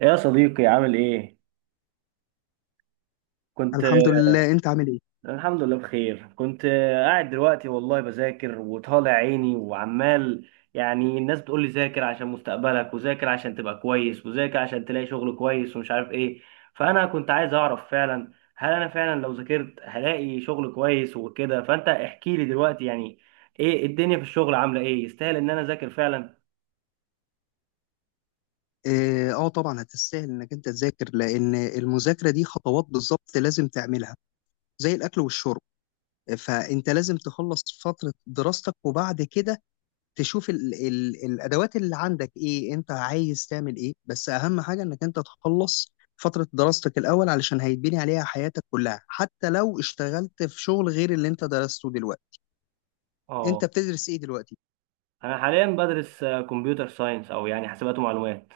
يا صديقي عامل ايه؟ كنت الحمد لله، انت عامل ايه؟ الحمد لله بخير. كنت قاعد دلوقتي والله بذاكر وطالع عيني وعمال، يعني الناس بتقول لي ذاكر عشان مستقبلك، وذاكر عشان تبقى كويس، وذاكر عشان تلاقي شغل كويس ومش عارف ايه. فانا كنت عايز اعرف فعلا، هل انا فعلا لو ذاكرت هلاقي شغل كويس وكده؟ فانت احكي لي دلوقتي، يعني ايه الدنيا في الشغل؟ عاملة ايه؟ يستاهل ان انا اذاكر فعلا؟ اه، آه طبعا هتستاهل انك انت تذاكر لان المذاكره دي خطوات بالظبط لازم تعملها زي الاكل والشرب. فانت لازم تخلص فتره دراستك وبعد كده تشوف ال الادوات اللي عندك ايه، انت عايز تعمل ايه، بس اهم حاجه انك انت تخلص فتره دراستك الاول علشان هيتبني عليها حياتك كلها حتى لو اشتغلت في شغل غير اللي انت درسته دلوقتي. اه. انت بتدرس ايه دلوقتي؟ انا حاليا بدرس كمبيوتر ساينس، او يعني حاسبات ومعلومات.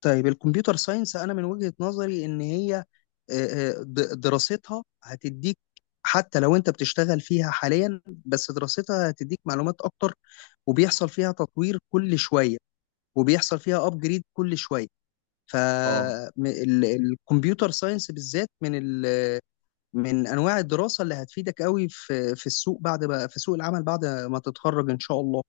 طيب الكمبيوتر ساينس، انا من وجهة نظري ان هي دراستها هتديك، حتى لو انت بتشتغل فيها حاليا بس دراستها هتديك معلومات اكتر، وبيحصل فيها تطوير كل شوية وبيحصل فيها ابجريد كل شوية. اه. فالكمبيوتر ساينس بالذات من من انواع الدراسة اللي هتفيدك قوي في السوق، بعد ما في سوق العمل بعد ما تتخرج ان شاء الله.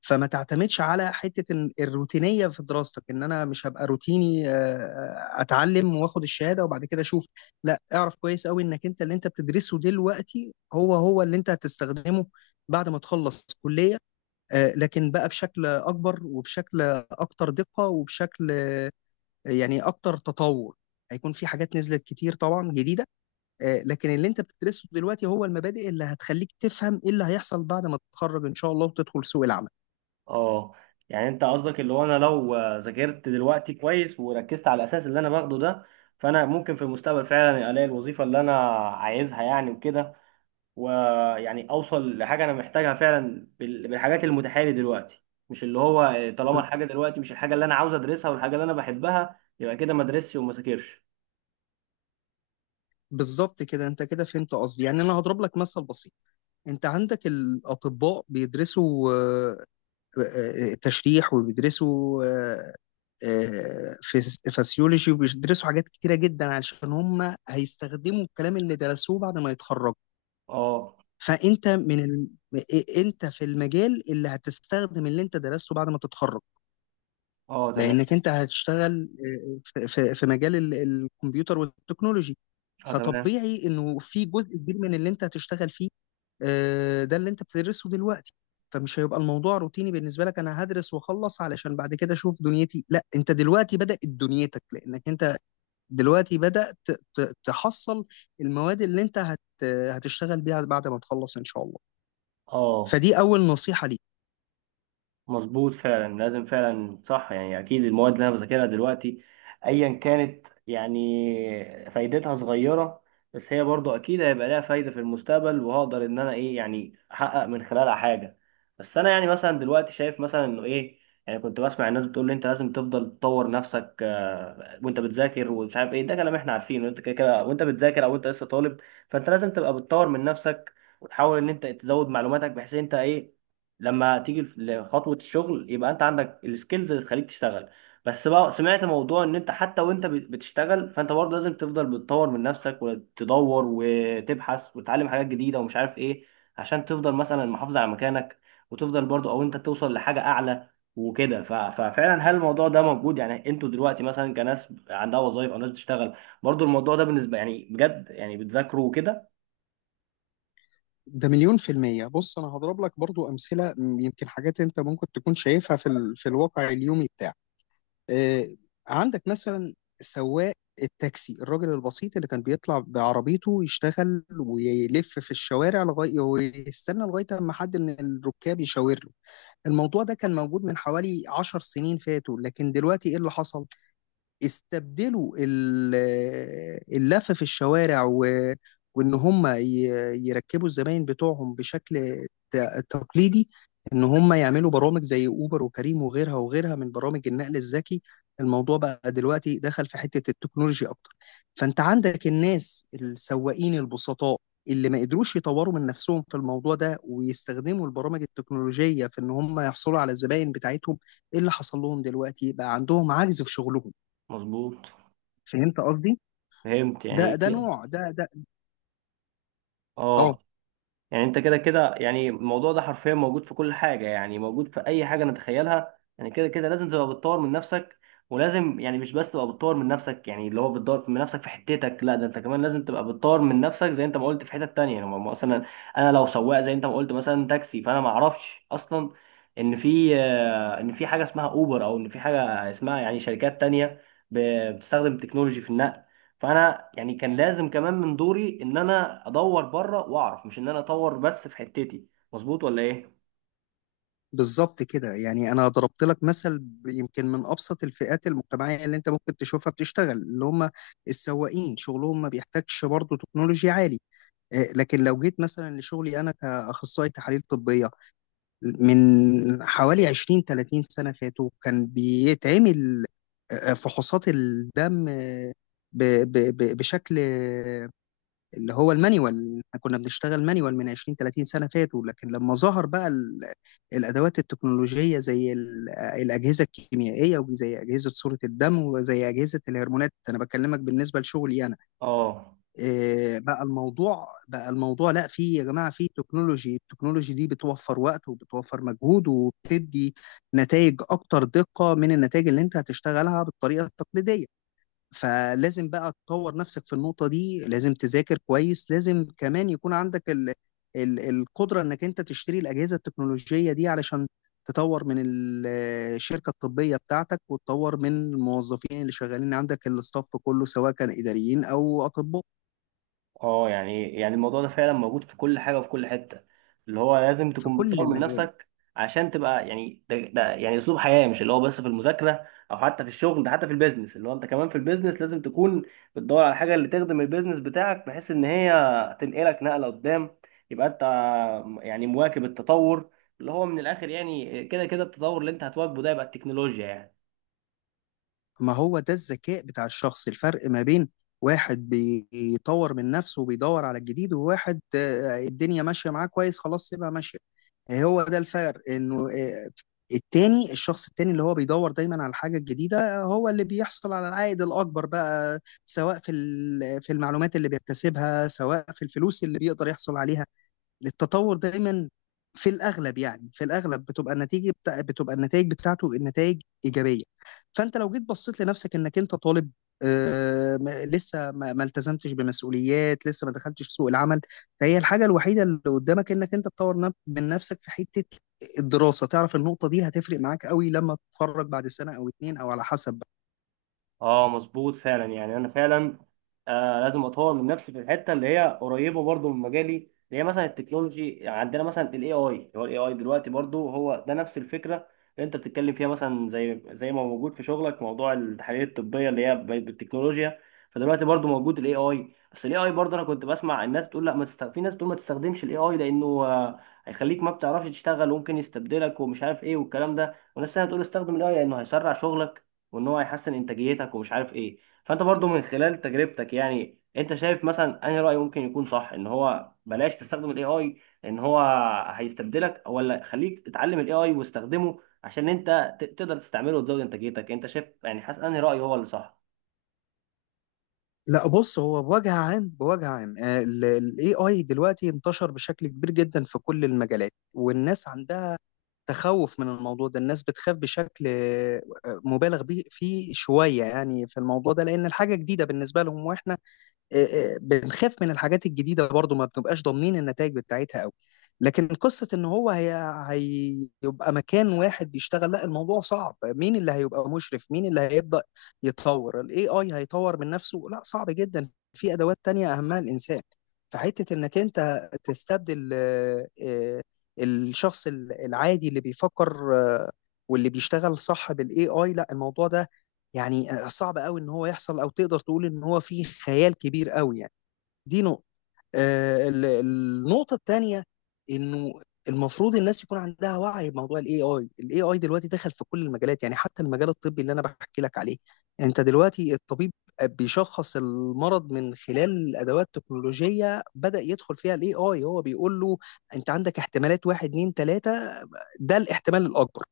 فما تعتمدش على حتة الروتينية في دراستك، ان انا مش هبقى روتيني، اتعلم واخد الشهادة وبعد كده اشوف. لا، اعرف كويس قوي انك انت اللي انت بتدرسه دلوقتي هو هو اللي انت هتستخدمه بعد ما تخلص كلية، لكن بقى بشكل اكبر وبشكل اكتر دقة وبشكل يعني اكتر تطور. هيكون في حاجات نزلت كتير طبعا جديدة، لكن اللي انت بتدرسه دلوقتي هو المبادئ اللي هتخليك تفهم ايه اللي هيحصل بعد ما تتخرج ان شاء الله وتدخل سوق العمل. اه، يعني انت قصدك اللي هو انا لو ذاكرت دلوقتي كويس وركزت على الاساس اللي انا باخده ده، فانا ممكن في المستقبل فعلا الاقي الوظيفه اللي انا عايزها يعني وكده، ويعني اوصل لحاجه انا محتاجها فعلا بالحاجات المتاحه لي دلوقتي. مش اللي هو طالما الحاجه دلوقتي مش الحاجه اللي انا عاوز ادرسها والحاجه اللي انا بحبها، يبقى كده ما ادرسش وما ذاكرش. بالظبط كده، انت كده فهمت قصدي. يعني انا هضرب لك مثل بسيط. انت عندك الاطباء بيدرسوا تشريح وبيدرسوا فسيولوجي وبيدرسوا حاجات كتيره جدا علشان هم هيستخدموا الكلام اللي درسوه بعد ما يتخرجوا. اه. فانت من انت في المجال اللي هتستخدم اللي انت درسته بعد ما تتخرج، اه، تمام. لانك انت هتشتغل في في مجال الكمبيوتر والتكنولوجي. اه، تمام. فطبيعي انه في جزء كبير من اللي انت هتشتغل فيه، ده اللي انت بتدرسه دلوقتي. فمش هيبقى الموضوع روتيني بالنسبه لك، انا هدرس واخلص علشان بعد كده اشوف دنيتي. لا، انت دلوقتي بدات دنيتك لانك انت دلوقتي بدات تحصل المواد اللي انت هتشتغل بيها بعد ما تخلص ان شاء الله. اه، فدي اول نصيحه ليك. مظبوط فعلا، لازم فعلا، صح. يعني اكيد المواد اللي انا بذاكرها دلوقتي، ايا كانت يعني فايدتها صغيره، بس هي برضو اكيد هيبقى لها فايده في المستقبل، وهقدر ان انا ايه يعني احقق من خلالها حاجه. بس انا يعني مثلا دلوقتي شايف مثلا انه ايه، يعني كنت بسمع الناس بتقول لي انت لازم تفضل تطور نفسك وانت بتذاكر ومش عارف ايه. ده كلام احنا عارفينه، انت كده كده وانت بتذاكر او انت لسه طالب، فانت لازم تبقى بتطور من نفسك، وتحاول ان انت تزود معلوماتك، بحيث انت ايه لما تيجي لخطوة الشغل يبقى انت عندك السكيلز اللي تخليك تشتغل. بس بقى سمعت موضوع ان انت حتى وانت بتشتغل فانت برضه لازم تفضل بتطور من نفسك، وتدور وتبحث وتتعلم حاجات جديدة ومش عارف ايه، عشان تفضل مثلا محافظ على مكانك، وتفضل برضه او انت توصل لحاجة اعلى وكده. ففعلا هل الموضوع ده موجود يعني؟ انتوا دلوقتي مثلا كناس عندها وظائف او ناس بتشتغل، برضه الموضوع ده بالنسبة يعني بجد، يعني بتذاكروا وكده؟ ده مليون في المية. بص، أنا هضرب لك برضو أمثلة، يمكن حاجات أنت ممكن تكون شايفها في الواقع اليومي بتاعك. آه، عندك مثلا سواق التاكسي، الراجل البسيط اللي كان بيطلع بعربيته يشتغل ويلف في الشوارع لغايه ويستنى لغايه اما حد من الركاب يشاور له. الموضوع ده كان موجود من حوالي 10 سنين فاتوا، لكن دلوقتي ايه اللي حصل؟ استبدلوا اللف في الشوارع وان هم يركبوا الزباين بتوعهم بشكل تقليدي، ان هم يعملوا برامج زي اوبر وكريم وغيرها وغيرها من برامج النقل الذكي. الموضوع بقى دلوقتي دخل في حتة التكنولوجيا اكتر. فانت عندك الناس السواقين البسطاء اللي ما قدروش يطوروا من نفسهم في الموضوع ده ويستخدموا البرامج التكنولوجية في ان هم يحصلوا على الزباين بتاعتهم، ايه اللي حصل لهم؟ دلوقتي بقى عندهم عجز في شغلهم. مظبوط. فهمت قصدي؟ فهمت ده يعني. ده نوع ده ده اه، اه. يعني انت كده كده، يعني الموضوع ده حرفيا موجود في كل حاجه، يعني موجود في اي حاجه نتخيلها، يعني كده كده لازم تبقى بتطور من نفسك. ولازم يعني مش بس تبقى بتطور من نفسك، يعني اللي هو بتطور من نفسك في حتتك، لا ده انت كمان لازم تبقى بتطور من نفسك زي انت ما قلت في حتت تانية. يعني مثلا انا لو سواق زي انت ما قلت مثلا تاكسي، فانا ما اعرفش اصلا ان في ان في حاجه اسمها اوبر، او ان في حاجه اسمها يعني شركات تانية بتستخدم تكنولوجي في النقل. فانا يعني كان لازم كمان من دوري ان انا ادور بره واعرف، مش ان انا اطور بس في حتتي. مظبوط ولا ايه؟ بالظبط كده. يعني انا ضربت لك مثل يمكن من ابسط الفئات المجتمعيه اللي انت ممكن تشوفها بتشتغل، اللي هم السواقين، شغلهم ما بيحتاجش برضه تكنولوجيا عالي. لكن لو جيت مثلا لشغلي انا كاخصائي تحاليل طبيه، من حوالي 20 30 سنه فاتوا كان بيتعمل فحوصات الدم ب- بشكل اللي هو المانيوال. احنا كنا بنشتغل مانيوال من 20 30 سنة فاتوا، لكن لما ظهر بقى الأدوات التكنولوجية زي الأجهزة الكيميائية وزي أجهزة صورة الدم وزي أجهزة الهرمونات، أنا بكلمك بالنسبة لشغلي أنا، اه. إيه بقى الموضوع بقى الموضوع لا، في يا جماعة، في تكنولوجي، التكنولوجي دي بتوفر وقت وبتوفر مجهود وبتدي نتائج أكتر دقة من النتائج اللي أنت هتشتغلها بالطريقة التقليدية. فلازم بقى تطور نفسك في النقطة دي، لازم تذاكر كويس، لازم كمان يكون عندك ال القدرة انك انت تشتري الأجهزة التكنولوجية دي علشان تطور من الشركة الطبية بتاعتك وتطور من الموظفين اللي شغالين عندك، الاستاف كله سواء كان إداريين أو أطباء، اه، يعني الموضوع ده فعلا موجود في كل حاجه وفي كل حته، اللي هو لازم في تكون بتطور كل من مجال. نفسك عشان تبقى يعني، ده يعني اسلوب حياه، مش اللي هو بس في المذاكره او حتى في الشغل، ده حتى في البيزنس. اللي هو انت كمان في البيزنس لازم تكون بتدور على الحاجه اللي تخدم البيزنس بتاعك، بحيث ان هي تنقلك نقله قدام، يبقى انت يعني مواكب التطور. اللي هو من الاخر يعني كده كده التطور اللي انت هتواكبه ده يبقى التكنولوجيا يعني. ما هو ده الذكاء بتاع الشخص، الفرق ما بين واحد بيطور من نفسه وبيدور على الجديد وواحد الدنيا ماشية معاه كويس خلاص سيبها ماشية. هو ده الفرق، انه التاني، الشخص التاني اللي هو بيدور دايما على الحاجه الجديده هو اللي بيحصل على العائد الاكبر بقى، سواء في في المعلومات اللي بيكتسبها سواء في الفلوس اللي بيقدر يحصل عليها. التطور دايما في الاغلب، يعني في الاغلب بتبقى النتيجه بتبقى النتائج بتاعته النتائج ايجابيه. فانت لو جيت بصيت لنفسك، انك انت طالب، آه ما- لسه ما... ما التزمتش بمسؤوليات، لسه ما دخلتش سوق العمل، فهي الحاجه الوحيده اللي قدامك انك انت تطور من نفسك في حته الدراسه. تعرف النقطه دي هتفرق معاك قوي لما تتخرج بعد سنه او اتنين او على حسب بقى. اه، مظبوط فعلا. يعني انا فعلا آه لازم اطور من نفسي في الحته اللي هي قريبه برضو من مجالي، اللي هي مثلا التكنولوجي. عندنا مثلا الاي اي، هو الاي اي دلوقتي برضو هو ده نفس الفكره اللي انت بتتكلم فيها، مثلا زي ما موجود في شغلك موضوع التحاليل الطبيه اللي هي بالتكنولوجيا. فدلوقتي برضو موجود الاي اي. بس الاي اي برضو انا كنت بسمع الناس بتقول، لا ما تست... في ناس بتقول ما تستخدمش الاي اي لانه هيخليك ما بتعرفش تشتغل وممكن يستبدلك ومش عارف ايه والكلام ده. وناس تانية بتقول استخدم الاي لانه هيسرع شغلك، وان هو هيحسن انتاجيتك ومش عارف ايه. فانت برضو من خلال تجربتك، يعني انت شايف مثلا انهي رأي ممكن يكون صح؟ ان هو بلاش تستخدم الاي اي ان هو هيستبدلك، ولا خليك تتعلم الاي اي واستخدمه عشان انت تقدر تستعمله وتزود انتاجيتك؟ انت شايف يعني حاسس انهي رأي هو اللي صح؟ لا بص، هو بوجه عام، بوجه عام الاي اي دلوقتي انتشر بشكل كبير جدا في كل المجالات والناس عندها تخوف من الموضوع ده. الناس بتخاف بشكل مبالغ فيه شوية يعني في الموضوع ده، لأن الحاجة جديدة بالنسبة لهم، وإحنا بنخاف من الحاجات الجديده برضو، ما بنبقاش ضامنين النتائج بتاعتها قوي. لكن قصه ان هو هي هيبقى مكان واحد بيشتغل، لا الموضوع صعب، مين اللي هيبقى مشرف؟ مين اللي هيبدا يتطور؟ الاي اي هيطور من نفسه؟ لا صعب جدا، في ادوات تانية اهمها الانسان. فحته انك انت تستبدل الشخص العادي اللي بيفكر واللي بيشتغل صح بالاي اي، لا الموضوع ده يعني صعب قوي ان هو يحصل، او تقدر تقول ان هو فيه خيال كبير قوي يعني. دي نقطة. النقطة التانية انه المفروض الناس يكون عندها وعي بموضوع الاي اي. الاي اي دلوقتي دخل في كل المجالات، يعني حتى المجال الطبي اللي انا بحكي لك عليه. انت دلوقتي الطبيب بيشخص المرض من خلال ادوات تكنولوجية بدأ يدخل فيها الاي اي، هو بيقول له انت عندك احتمالات واحد اتنين تلاتة، ده الاحتمال الاكبر.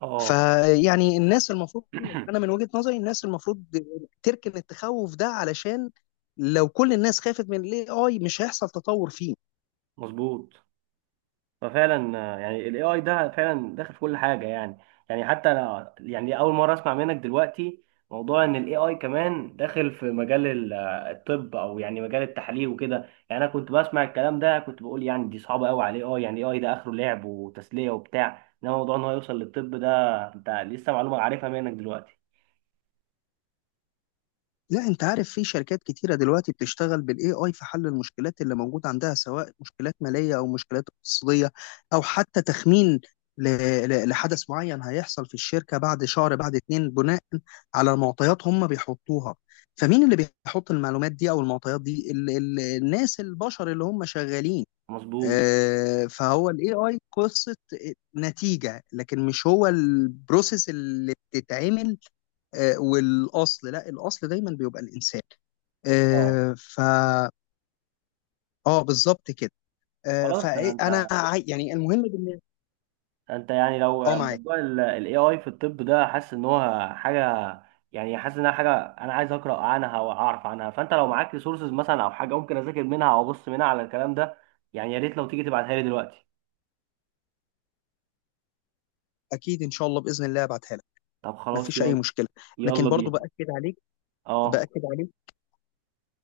اه. فيعني الناس المفروض، انا من وجهة نظري الناس المفروض تركن التخوف ده علشان لو كل الناس خافت من الاي اي مش هيحصل تطور فيه. مظبوط. ففعلا يعني الاي اي ده فعلا داخل في كل حاجه يعني. يعني حتى انا يعني اول مره اسمع منك دلوقتي موضوع ان الاي اي كمان داخل في مجال الطب، او يعني مجال التحاليل وكده. يعني انا كنت بسمع الكلام ده كنت بقول يعني دي صعبه قوي على الاي اي، يعني الاي اي ده اخره لعب وتسليه وبتاع، انما موضوع ان هو يوصل للطب ده، انت لسه معلومه عارفها منك دلوقتي. لا انت عارف في شركات كتيرة دلوقتي بتشتغل بالاي اي في حل المشكلات اللي موجودة عندها سواء مشكلات مالية او مشكلات اقتصادية، او حتى تخمين ل- لحدث معين هيحصل في الشركة بعد شهر بعد اتنين، بناء على معطيات هم بيحطوها. فمين اللي بيحط المعلومات دي او المعطيات دي؟ الناس، البشر اللي هم شغالين. مظبوط. فهو الاي اي قصه نتيجه، لكن مش هو البروسيس اللي بتتعمل، والاصل، لا الاصل دايما بيبقى الانسان، اه، آه، ف اه بالظبط كده. خلاص ده فانا انت، يعني المهم بالنسبه، يعني لو اه، معاك. موضوع ال AI في الطب ده حاسس ان هو حاجه، يعني حاسس انها حاجه انا عايز اقرا عنها واعرف عنها، فانت لو معاك ريسورسز مثلا او حاجه ممكن اذاكر منها او ابص منها على الكلام ده، يعني يا ريت لو تيجي تبعتها لي دلوقتي. اكيد ان شاء الله باذن الله ابعتها لك، طب خلاص، مفيش اي يلا. مشكله. لكن يلا برضو بينا. باكد عليك، اه، باكد عليك.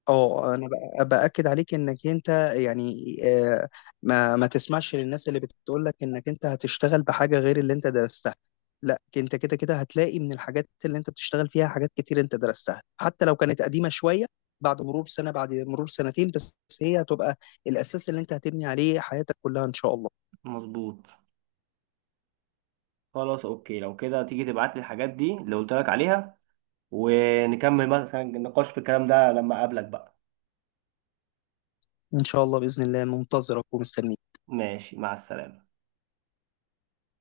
اه انا باكد عليك انك انت يعني، ما تسمعش للناس اللي بتقول لك انك انت هتشتغل بحاجه غير اللي انت درستها. لا انت كده كده هتلاقي من الحاجات اللي انت بتشتغل فيها حاجات كتير انت درستها، حتى لو كانت قديمه شويه. بعد مرور سنه، بعد مرور سنتين، بس هي هتبقى الاساس اللي انت هتبني عليه حياتك كلها ان شاء الله. مظبوط. خلاص اوكي، لو كده تيجي تبعت لي الحاجات دي اللي قلت لك عليها، ونكمل مثلا النقاش في الكلام ده لما اقابلك بقى. ان شاء الله باذن الله منتظرك ومستنيك. ماشي، مع السلامه.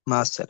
مع السلامه.